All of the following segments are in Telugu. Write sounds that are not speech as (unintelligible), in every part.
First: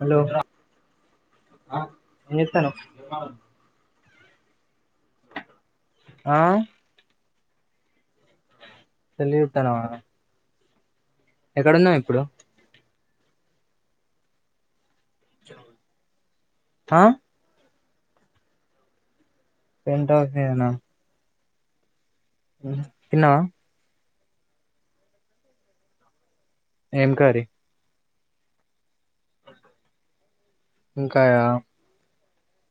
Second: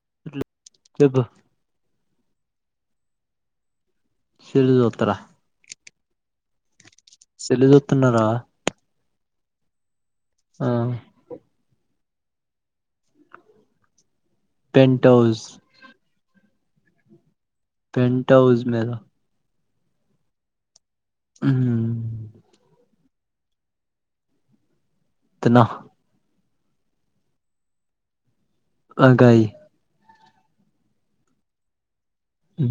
హలో చెప్పు ఆ ఏంజేత్తానవ్? సెల్ జుత్తరా ఆ సెల్ జుత్తున్నరా. తెలి త్తానవా హా ఎక్కడన్నా వె ఇప్పుడు పెంం టౌస్ హ పంట్ హౌజ్ మీద టెంట్ హౌస్ మీదనా ఉహు తెన్నావ తిన్న ఏం కర్రీ లంకా యి ఇంక యా ఉ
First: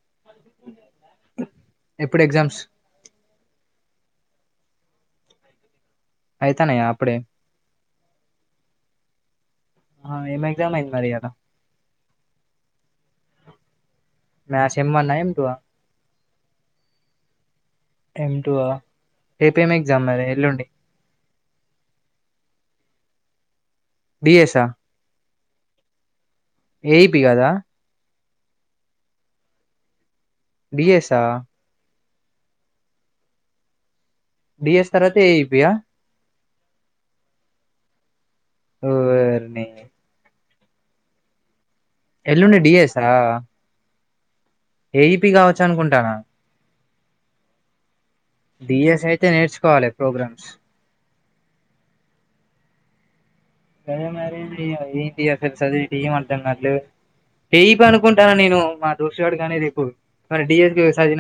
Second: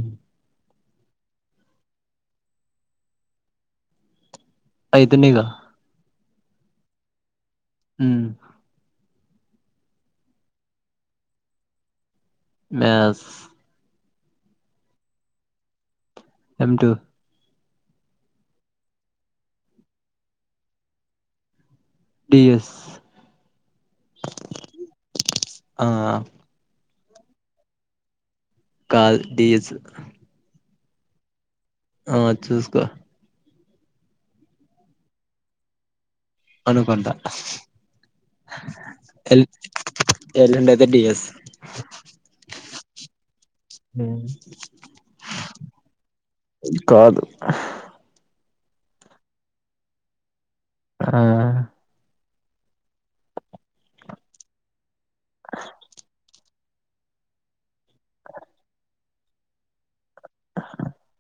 ఎప్పుడు ఎగ్జామ్స్ ఐతు నిగ అయిత నాయ అప్పుడే ఉ ఆ ఎమె క్సామ్ అయింది మరి ఇయాల మ్యాస్ మ్యాస్ ఎమ్ ఒన్నా ఎం టూ ఆ ఎం టూ ఏమ్ టూ ఆ రేపేం ఎగ్జామ్ మరి ఎల్లుండి పి ఎస్ పి ఎస్సా ఆ ఏయిపీ కాద కాదు డి ఎస్ డి ఎస్సా ఆ చూస్కో డిఎస్ తర్వాత ఏపియా అనుకుంట తెల్ ఓర్నీ ఏల్లుండయితే డిఎస్ ఎల్లుండి డిఎస్సా హ ఏయిపీ కావచ్చు అనుకుంటాన కాదు బిఎస్ అయితే నేర్చుకోవాలి ప్రోగ్రామ్స్ ఆ అదే మరి ఫ్ ఎల్స్ అది టీ అంటన్నారు టేపు అనుకుంటాను నేను మా దోష్వాడు కానీ రేపు మరి డఎస్పి సాజ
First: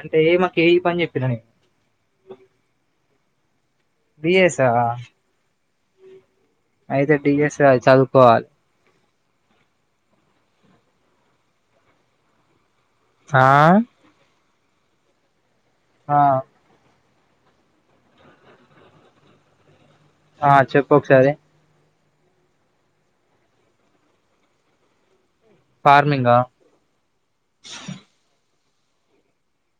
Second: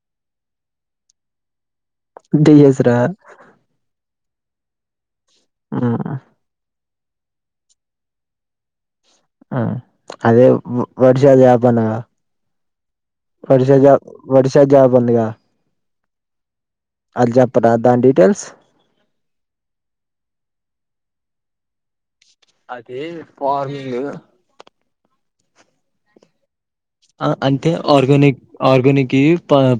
అంటే ఏ పని చెప్పినని ఇంతె జెసరా బిఎస్ ఆ అయితే డిఎస్ చదువుకోవాలి అఅదే వర్షాలువ్యాపనాంగా ఆ ఒడిసా ఒడిసా జబందిగా ఆ అల్జపరా దా డిీటెయిల్స్ ఆ చెప్పోకసారి అదీ ఫార్మింగ్ ఫార్మింగా ఆ అంటే ఆర్గానిక్ ఆర్గానికియి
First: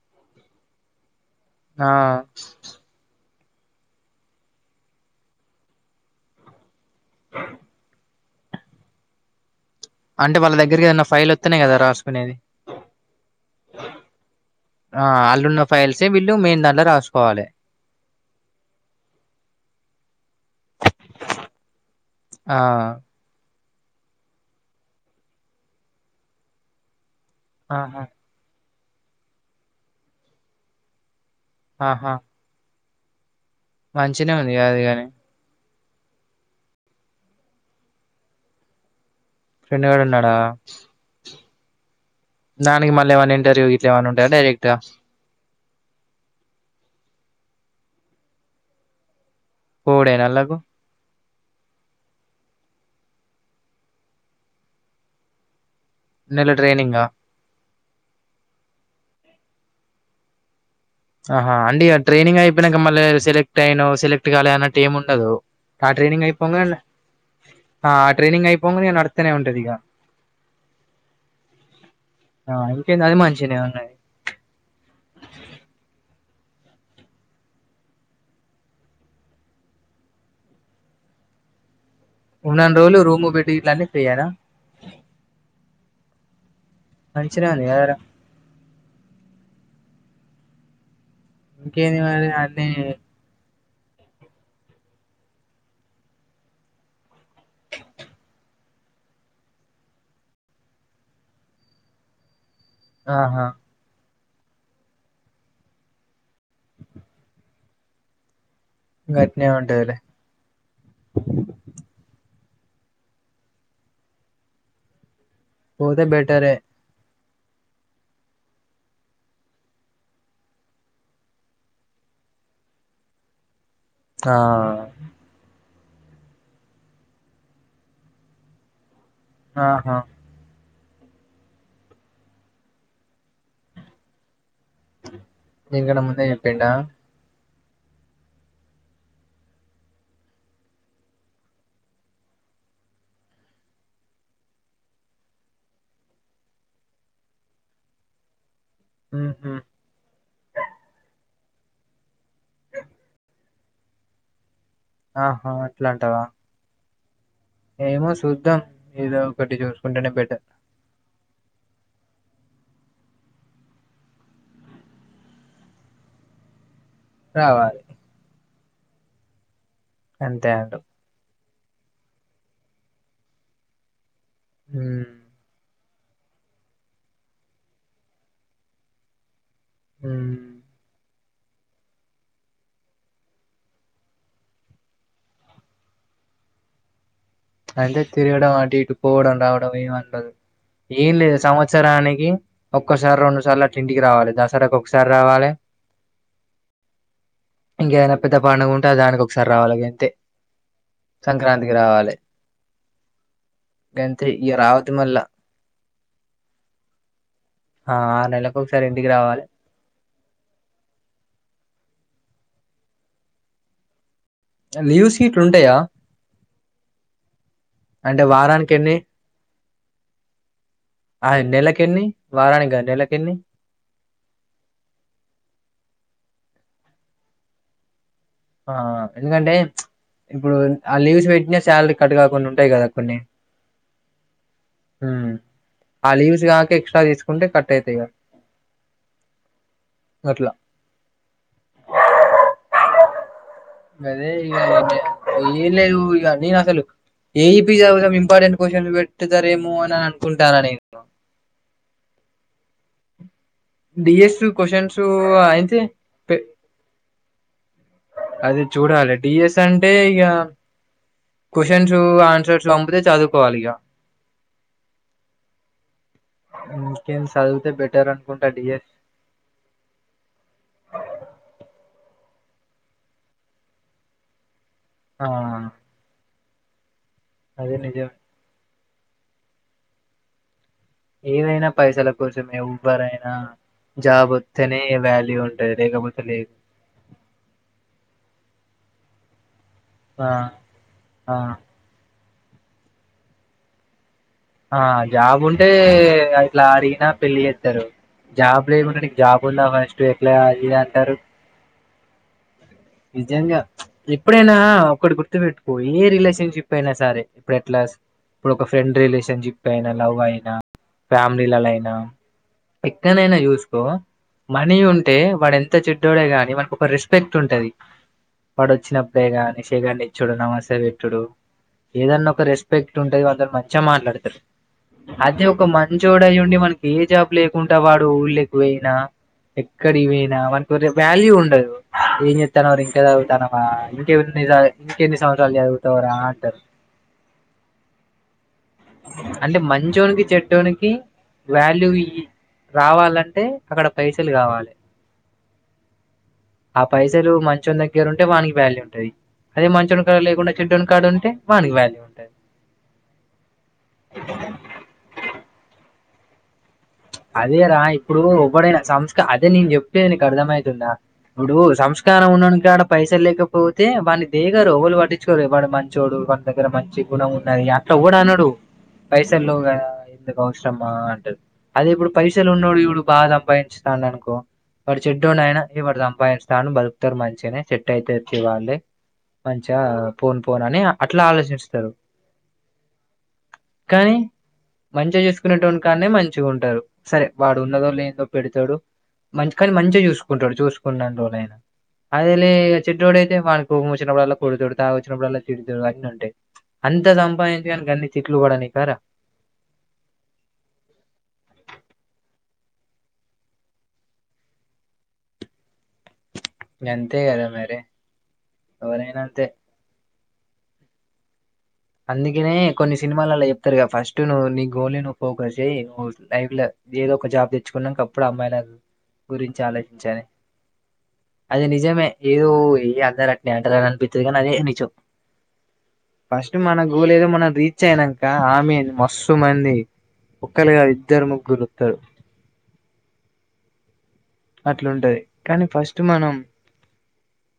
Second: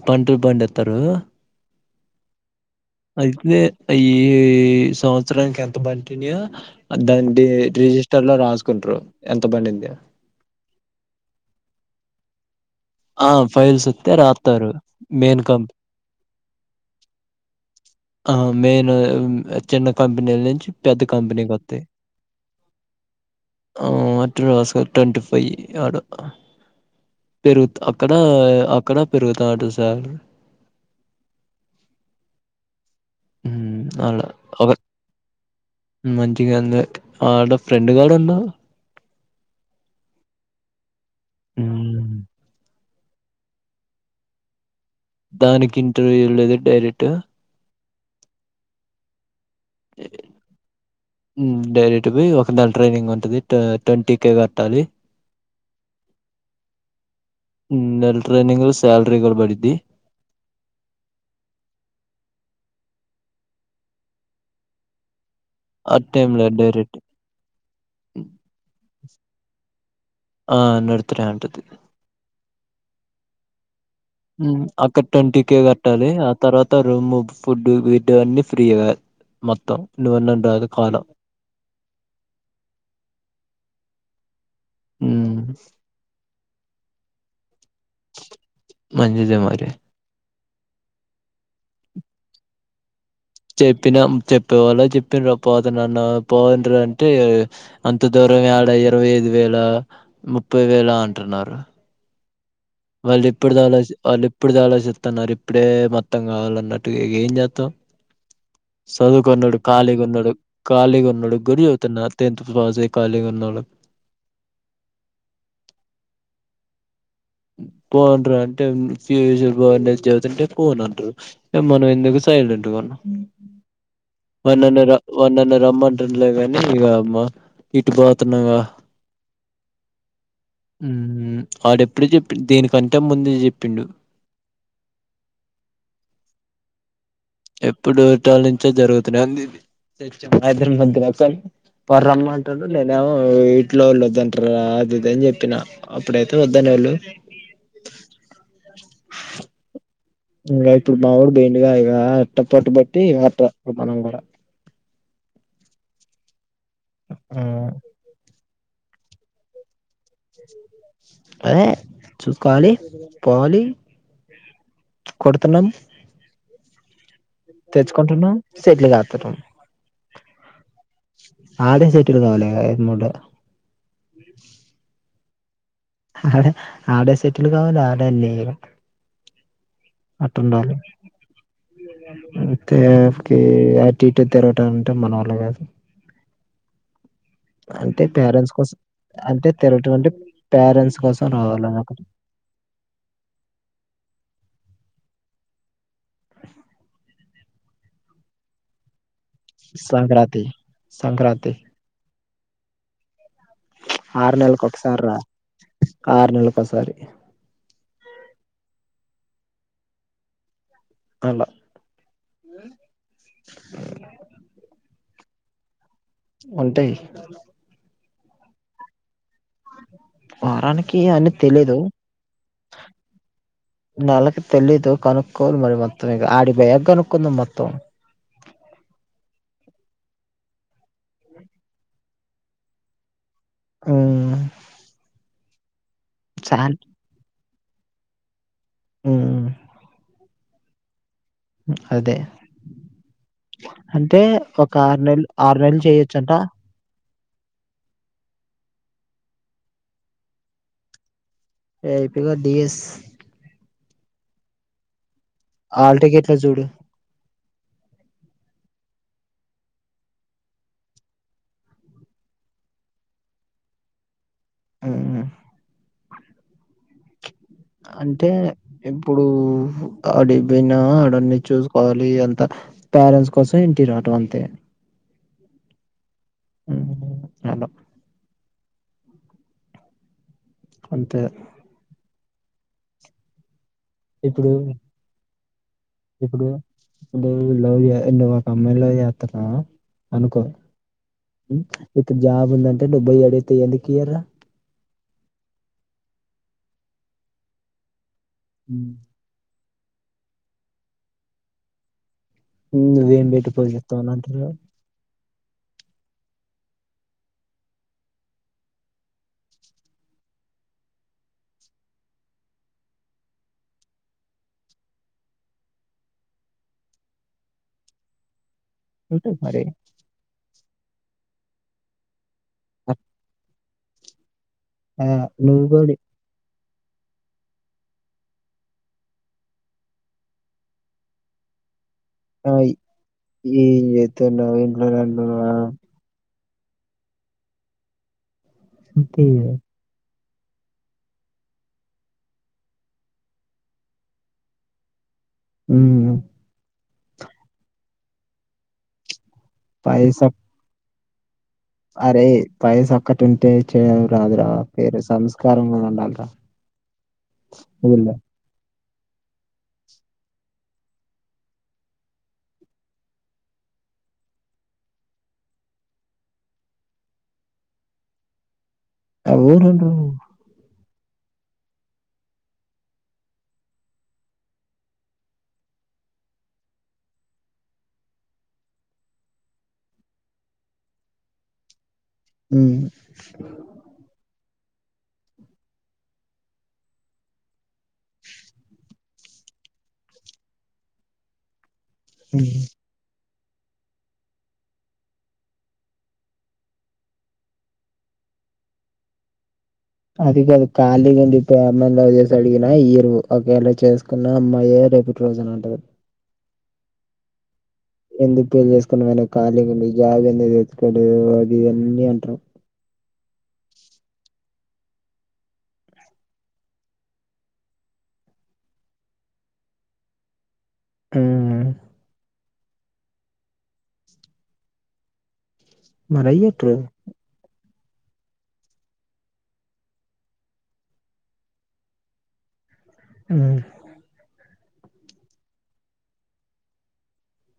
పంటలు పండిత్తరూ ఆ అ ఇట్నే ఈ సంవత్సరానికి ఎంత పంటిన్నయో దాని రిజిస్ట స్టర్ లో రాసుకుంట్రు ఎంత పండింది అంటే వాళ్ళ దగ్గరకి ఏదైనా ఫైల్ ఒత్తెనే గదా రాసుకునేది? ఆ ఫైల్స్ ఒత్తె రాత్తారు ఆ మేన్ అల్లున్న కంప్ ఫైల్సే వీళ్ళు మెయిన్ దాంట్లో రాసుకోవాలి ఆ మేన్ చిన్న కంపెనీల నుంచి పెద్ద కంపెనీకొత్తయ్ ఆ ఆ అట్ట రాసారు ట్వంటీ ఫైవ్ లాగ పెరుగుత్ ఆహా అక్కడ అక్కడ పెరుగుతాంటద్ సార్ ఆహా మంచినే ఉంది కాదు గని మంచిగందే ఆడ ఫ్రెండ్ గాడన్నావ్ ఫ్రెండు గాడున్నడా? ఉమ్ దానికి మళ్ళేమన్న ఇంటర్వూ గిట్ల ఏమన్న ఉంటదా, డైరెక్ట? దానికి ఇంటర్వ్యూ ఏం లేదు డైరెక్ట్ పోవుడేన అల్లకు ఉమ్ డైరెక్ట్ పోయ్ ఒక నెల ట్రైనింగ్ ఉంటది టా ట్వంటీ కేే గట్టాలి నెల ట్రైనింగ? నెల్ ట్రైనింగ్ల సాలరీ కూడ పడిద్ది ఆహా అండిగ ట్రైనింగ్ అయిపోయినంక మళ్ళ సెలెక్ట్ అయినవ్, సెలెక్ట్ కాలేదన్నట్టు ఏం ఉండదు ఆ ట్రైనింగ్ టైమ్‌లో అయిపోంగనె న డైరెక్ట్ ఆ ట్రైనింగ్ అయిపోంగనే ఇగ నడ్తనే ఉంటదిగా ఆ నడుత్తునే ఉంటది ఆ ఇంకేందది మంచిగ్నే ఉన్నది. ఉమ్ అక్కడ ట్వంటీ కే గట్ ట్టాలి ఆ తర్వాత రూమ్, ఫుడ్, బెడ్ అన్ని ఫ్రీగా మొత్తం నువున్నంతర్వత కాలం ఉన్నన్ని రోజులు రూము, బెడ్ గిట్లా అన్ని ఫ్రీయేనా? ఉమ్ మంచిగనే ఉన్ మంచిదే మరి ఇంకేంది మరి అన్ని చెప్పిన చెప్పేవాళ్ళక్ చెప్పిన్ర పోతనన్న పొండ్ర అంటే అంత దూరం యాడ ఇరవై ఐదు వేలా, ముప్పై వేల అంటున్నారు. ఆహా వాళ్ళిప్పడిదే ఆలోచి వాలిప్ ఇప్పడిదె ఆలోచిత్తున్నారు ఇప్పుడే మొత్తం కావాలన్నట్టు ఇగ ఏం చేత్తం గట్నే సదువుకున్నోడు ఉంటదిలే కాలిగున్నోడు, కాలిగున్నోడు గ్గుడ చెబుతున్న టెన్త్ బాజే కాలీగున్నోలక్ పోతే బెటరే పోండ్రా అంటే ఫ్యూచర్ బాగుంటదని చెబుతుంటే పోనన్టున్రు, ఇగ మనమెందుకు సైలెంటుగున్న ఆ వాడ్నన్ను ర వాడ్నన్ను రమ్మన్ టూన్డు లేగనీ ఇగ అమ్మా ఇటు పోతున్నగా ఆహా ఉ ఆడెప్పుడే చెప్పిన్డు దీనికంటే ముందు జెప్పిండు దీని కన్న ముందే జెప్పిండా? ఎప్పుడు టాలనుంచే జరుగుతున్నాయి (unintelligible) వాడు రమంటాడు నినేమో ఇంట్లో వాళ్ళు వద్దంటారు అది ఇది అని చెప్పిన అప్పుడైతే వద్దున్న హలో ఉ హు ఇంకా ఇప్పుడు మావొడు బేండుకాయ ఇగా అట్టు పట్టుబట్టి మనం కూడా. ఆహా అట్లాంటవా ఆ ఏమో చూద్దాం ఏదో ఒకటి జర్ (unintelligible) చూస్కోవాలి పోవాలి కొడుతున్నాం రావాలి తెచ్చుకుంటున్నాం సేట్లుకత్తునం అంతే అంటావ్ ఆడే సెటిల్ కావాలి ఇగ ఈ మూడు ఉ ఆహ ఆడే సెటిల్ కావాల ఆడే నేరు ఉమ్ అట్టుండాలి తెఫ్కి అటు ఇటు తిరగటం అంటే మనవల్ల కాదు (inaudible) అంటే తిరగడం పేరెంట్స్ కోసం ఆటు ఇటు పోవడం అంటే రావడం తిరగటం అంటే ఎమండదు. పేరెంట్స్ ఏం కోసం లేదు రావాలని ఒకటి సంవత్సరానికి ఒక్కసారి రెండుసార్లు అట్లా ఇంటికి రావాలి దసరాకి ఒకసా సారి రావాలే ఇంక ఏదైనా పెద్ద పండుగ ఉంటే దానికి ఒక్ ఒకసారి రావాలి అంతే సంక్రాంతి సంక్రాంతి సంక్రాంతికి రావాలి గంతే ఆరు ఇగ రావద్దు నెలకొకసారి రా మళ్ళా ఆరు నెలకొసారి ఆ ఆరు నెలలకు ఒకసారి ఇంటికి రావాలి అలా లీవ్స్ ఇట్లా ఉంటాయా ఉంటాయ్ అంటే వారానికి ఎన్ని వారనికి ఆయ్ నెలకి ఎన్ని వారానికి గాదు నెలకి ఎన్ని నెలకి తెలీదు కనుక్కోవాలి మరి మొత్తం ఇక ఆడికి పొయాక కనుక్కుందాం మొత్తం. ఆ ఎందుకంటే చ్ ఇప్పుడు ఆ లీవ్స్ పెట్టినా శాలరీ కట్ కాకుండా ఉంటాయి కదా కొన్ని. ఉమ్, ఉ ఆ లీవ్స్ కాక సాల్ ఎక్స్ట్రా తీసుకుంటే కట్ టైతయిగా ఊ గట్లా అదే అంటే గదే ఇగ ఒక ఆరు నెల్లు ఆరు ఏం నెలలు లేవు ఇగ చెయొచ్చంట నేను అసలు ఏఈపీ చదువుందాం ఇంపార్టెంట్ క్వశ్చన్ పెట్టుతారేమో అని అనుకుంటానను నేను. డైరెక్ట్ గా డిఎస్ డిఎస్ క్వషన్సు అయితే ఆల్ టికెట్లో చూడు అది చూడాలి డిఎస్ అంటే ఇగ క్వశ్చన్సు ఆన్సర్సు అమ్మితే చదువుకోవాలి ఇగా ఉ ఇంకెల్స్ అంటే ఇప్పుడు అడికి పోయిన అడన్ని చూసుకోవాలి అంత. పేరెంట్స్ కోసం ఇంటి రావటం అంతే ఆ ఉ ఊ అది నిజమే అంతే ఏవైనా పైసల కోసమే ఎవ్వరైనా జాబ్ ఇప్పుడు వస్తేనే వాల్యూ ఉంటుంది ఇప్పుడు నువ్వు లవ్ చే నువ్వు ఒక అమ్మాయి నీ లవ్ చేతన్నావ్ ఆ అనుకో ఆ ఉ ఇప్పుడు జాబ్ ఉందంటే నువ్ పోయి అడిగితే ఎందు ఇయరా ఆ జాబ్ ఉంటే అట్లా అడిగినా పెళ్ళి చేస్తారు జాబ్ ఉమ్, లేకుండాకు జాబ్ ఉంద ఫస్ట్ ఎట్లా అది అంటారు నువ్వేం పెట్టి నిజంగా పోషిస్తావ్ అని అంటారు ఎప్పుడైనా ఒకటి గుర్ పెట్టుకో ఏ రిలేషన్షిప్ అయినా సరే ఇప్పు ఎట్ ఇప్పుడు ఒక ఫ్రెండ్ రిలేషన్ సన్జిప్ప అయినా లవ్ అయినా ఫ్యామిలీలలో అయినా ఎక్కనైనా చూసుకో మనీ ఉంటే వాడు ఎంత చెడ్డోడే గాని మనకు ఒక రెస్పెక్ట్ ఉంటది ప్పుడు వచ్చినప్పుడే అంతే గా మరి నిషేగా నిచ్చుడు నమసా పెట్టుడు ఏదన్నా రెస్పెక్ట్ ఉంటది అందలో మంచిగా మాట్లాడుతారు ఆ అదే ఒక నువ్వు కూడా మంచి జోడయ ఉండి మనకి ఏ జాబ్ లేకుంటడా వాడు ఊళ్ళ ఎకు పోయినా ఎక్కడ ఇ పోనా మనకు వాల్యూ ఉండదు ఏం ఆ చెత్తావ ఇంకదా ఉఊతావ ఏం ఇంకె చేస్తున్నావ్ ఇంట్లోనే ఇంకెన్ని సంవత్సరాాల ఉంటున్నావా అ ఉతవరా అంటారు అంతే అంటే మంచోనికి చెట్టు టోనికి వాల్యూ రావాలంటే అక్కడ పైసలు కావాలి ఉమ్ ఆ పైసలు మంచ దగ్గర ఉంటే వానికి వ్యాల్యూ ఉంటది అదే మంచోని కాడ పైసా లేకుండా చెడ్డోడి కాడ ఉంటే వానికి వాల్యూ అరే ఉంటది పైస అక్కటి ఉంటే చేయవు రాదురా పేరు సంస్కారం అంతా అదే రా ఇప్పుడు ఒబ్బడైనా సంస్క అదే నేను చెప్తే నకు అర్థమయితుంద ఇప్పుడు సంస్కారం ఉండనికిడ పైస లేకపోతే అద వాని దేగరువలు పట్టించుకోరు ఇ వాడు మంచిోడు వాని దగ్గర మంచి గుణం ఉన్నది అట్లా కూడా అనడు పైసలుగా అవునండ్రు ఎందుకు అవసరమా అంటారు అదే ఇప్పుడు పైసలు ఉన్నాడు ఇప్పుడు బాగా సంపాదించుతాడు అనుకో వాటి చెట్ో అయినా ఇడు సంపాదన స్థానం బతుకుతారు మంచిగానే చెట్ అయితే ఇవ్వాలి మంచిగా పోన్ పోన్ అని అట్లా ఆలోచిస్తారు అ కానీ మంచిగా చేసుకునేటువంటి కానే మంచిగా ఉంటారు సరే వాడు ఉన్నదో లేనిదో పెడతాడు మంచి కానీ మంచిగా చూసుకుంటాడు చూసుకుంటని రోజుయిన అదే ఉమ్. చెడ్ోడయి అ మన వచ్చినప్పుడుల్లా కుడు తొడుతా వచ్చినప్పుడుల్లా తిడి తడు అన్న అంటే అంతా సంపాదించగానుక అన్నిీ చెట్లు కూడా నీ కారా అది కాదు ఖాళీగా ఉంది ప్రేమలో వ చేసి అడిగినా ఇరువు ఒకవేళ చేసుకున్న అ మయ అైబట్టి రోజన అంట వెంత కద మేర ఎందుకు పెళ్లిి చేసుకున్నామనా ఖాీ లేండి జాగ ఎందు ఎతుకోడదు అది ఇవన్నీ అంటారు సినిమాాలలో చెప్తారు ఫస్ట్టువ్ నీ గోల్ ను్ ఫోకస్ చేయ్ లైఫ్ లో ఏదో ఒక జాబ్ తెచ్చుకున్నా ఒకప్పుడు అమ్మాయి నా గురించి ఆలోచించి ఉమ్, అదే నిజమే ఏదో ఏ అందర అట్ని అంటని అనిపితుంది కానీ అదే నిజం మరి ఈ్య ఫస్ట్ మన గోల్ ఏదో మనం రీచ్ అయినాక ఆమెీ మొస్సు మంది ఒకరిగా విద్దర్మ గురుతాడు అ అట్లుంటది కానీ ఫస్ట్ మనం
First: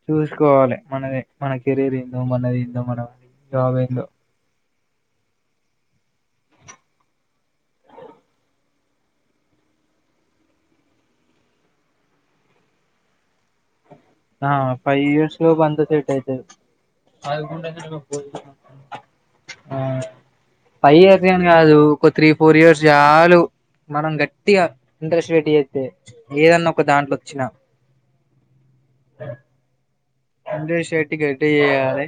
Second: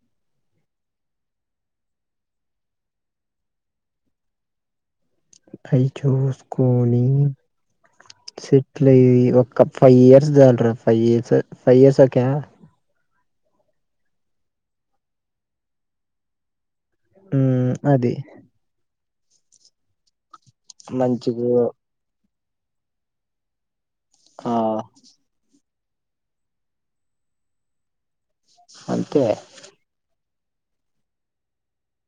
చూసుకోవాలి మనది మన కెరీర్ ఏందో మనది ఏందో మన జాబ్ ఏందో పై చూసుకొని సెట్లయ ఒక ఫైవ్ ఇయర్స్ చాలరా ఫైవ్ ఇయర్స్ ఫైవ్ ఇయర్స్ ఒకకే ఆ ఫైవ్ ఇయర్స్ బంద సట్ైతే అదికంట ఉమ్, అది పో పై ఇర్స్ అని మంచిగా కాదు ఒక త్రీ ఫోర్ ఇయర్స్ చాలు మనం ఆ గట్టిగా ఇంట్రెస్ట్ పెట్టి చేస్తే ఏదన్న ఒక దాంట్లో వచ్చినా అంతే (unintelligible) చేయాలి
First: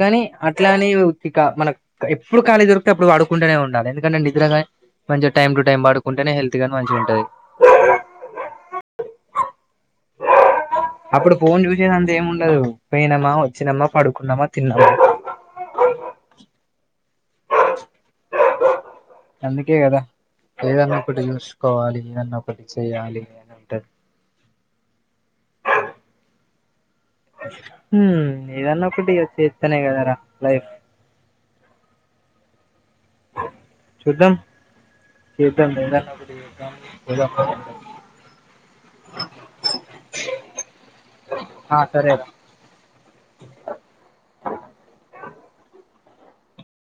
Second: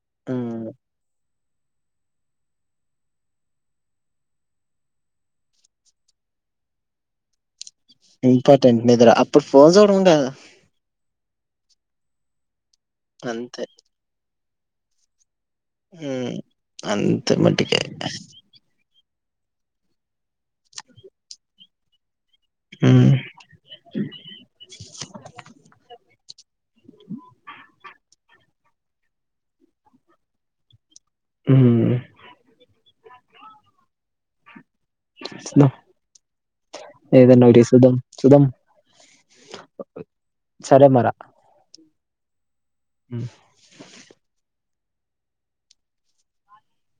కానీ హ్మ్. అట్లానే ఇక మన ఎప్పుడు ఖాళీ దొరికితే అప్పుడు పడుకుంటూనే ఉండాలి ఎందుకంటేే నిద్రగా మంచిగా టైమ్ టు టైమ్ ఆడుకుంటేనే హెల్తీ గా మంచిగా ఉంటది ఇంపార్టెంట్ నిద్ర అప్పుడు ఫోన్ చూడం (unintelligible) అప్పుడు ఫోన్ చూసేది అంత ఏం ఉండదు పోయినమ్మా అంతే. వచ్చినమ్మా పడుకున్నామా తిన్నామా హు అంత మటికే అందుకే కదా ఏదన్న ఒకటి చూసుకోవాలి హ్మ్. (unintelligible) (unintelligible) హు ఎదన్న ఒకటి చితనే గధరా లైఫ్ ఉ చూద్దాం చూద్దాం (inaudible) ఏదన్నొకటి చూద్దాం. చూద్దాం. సరే మరా సరేదా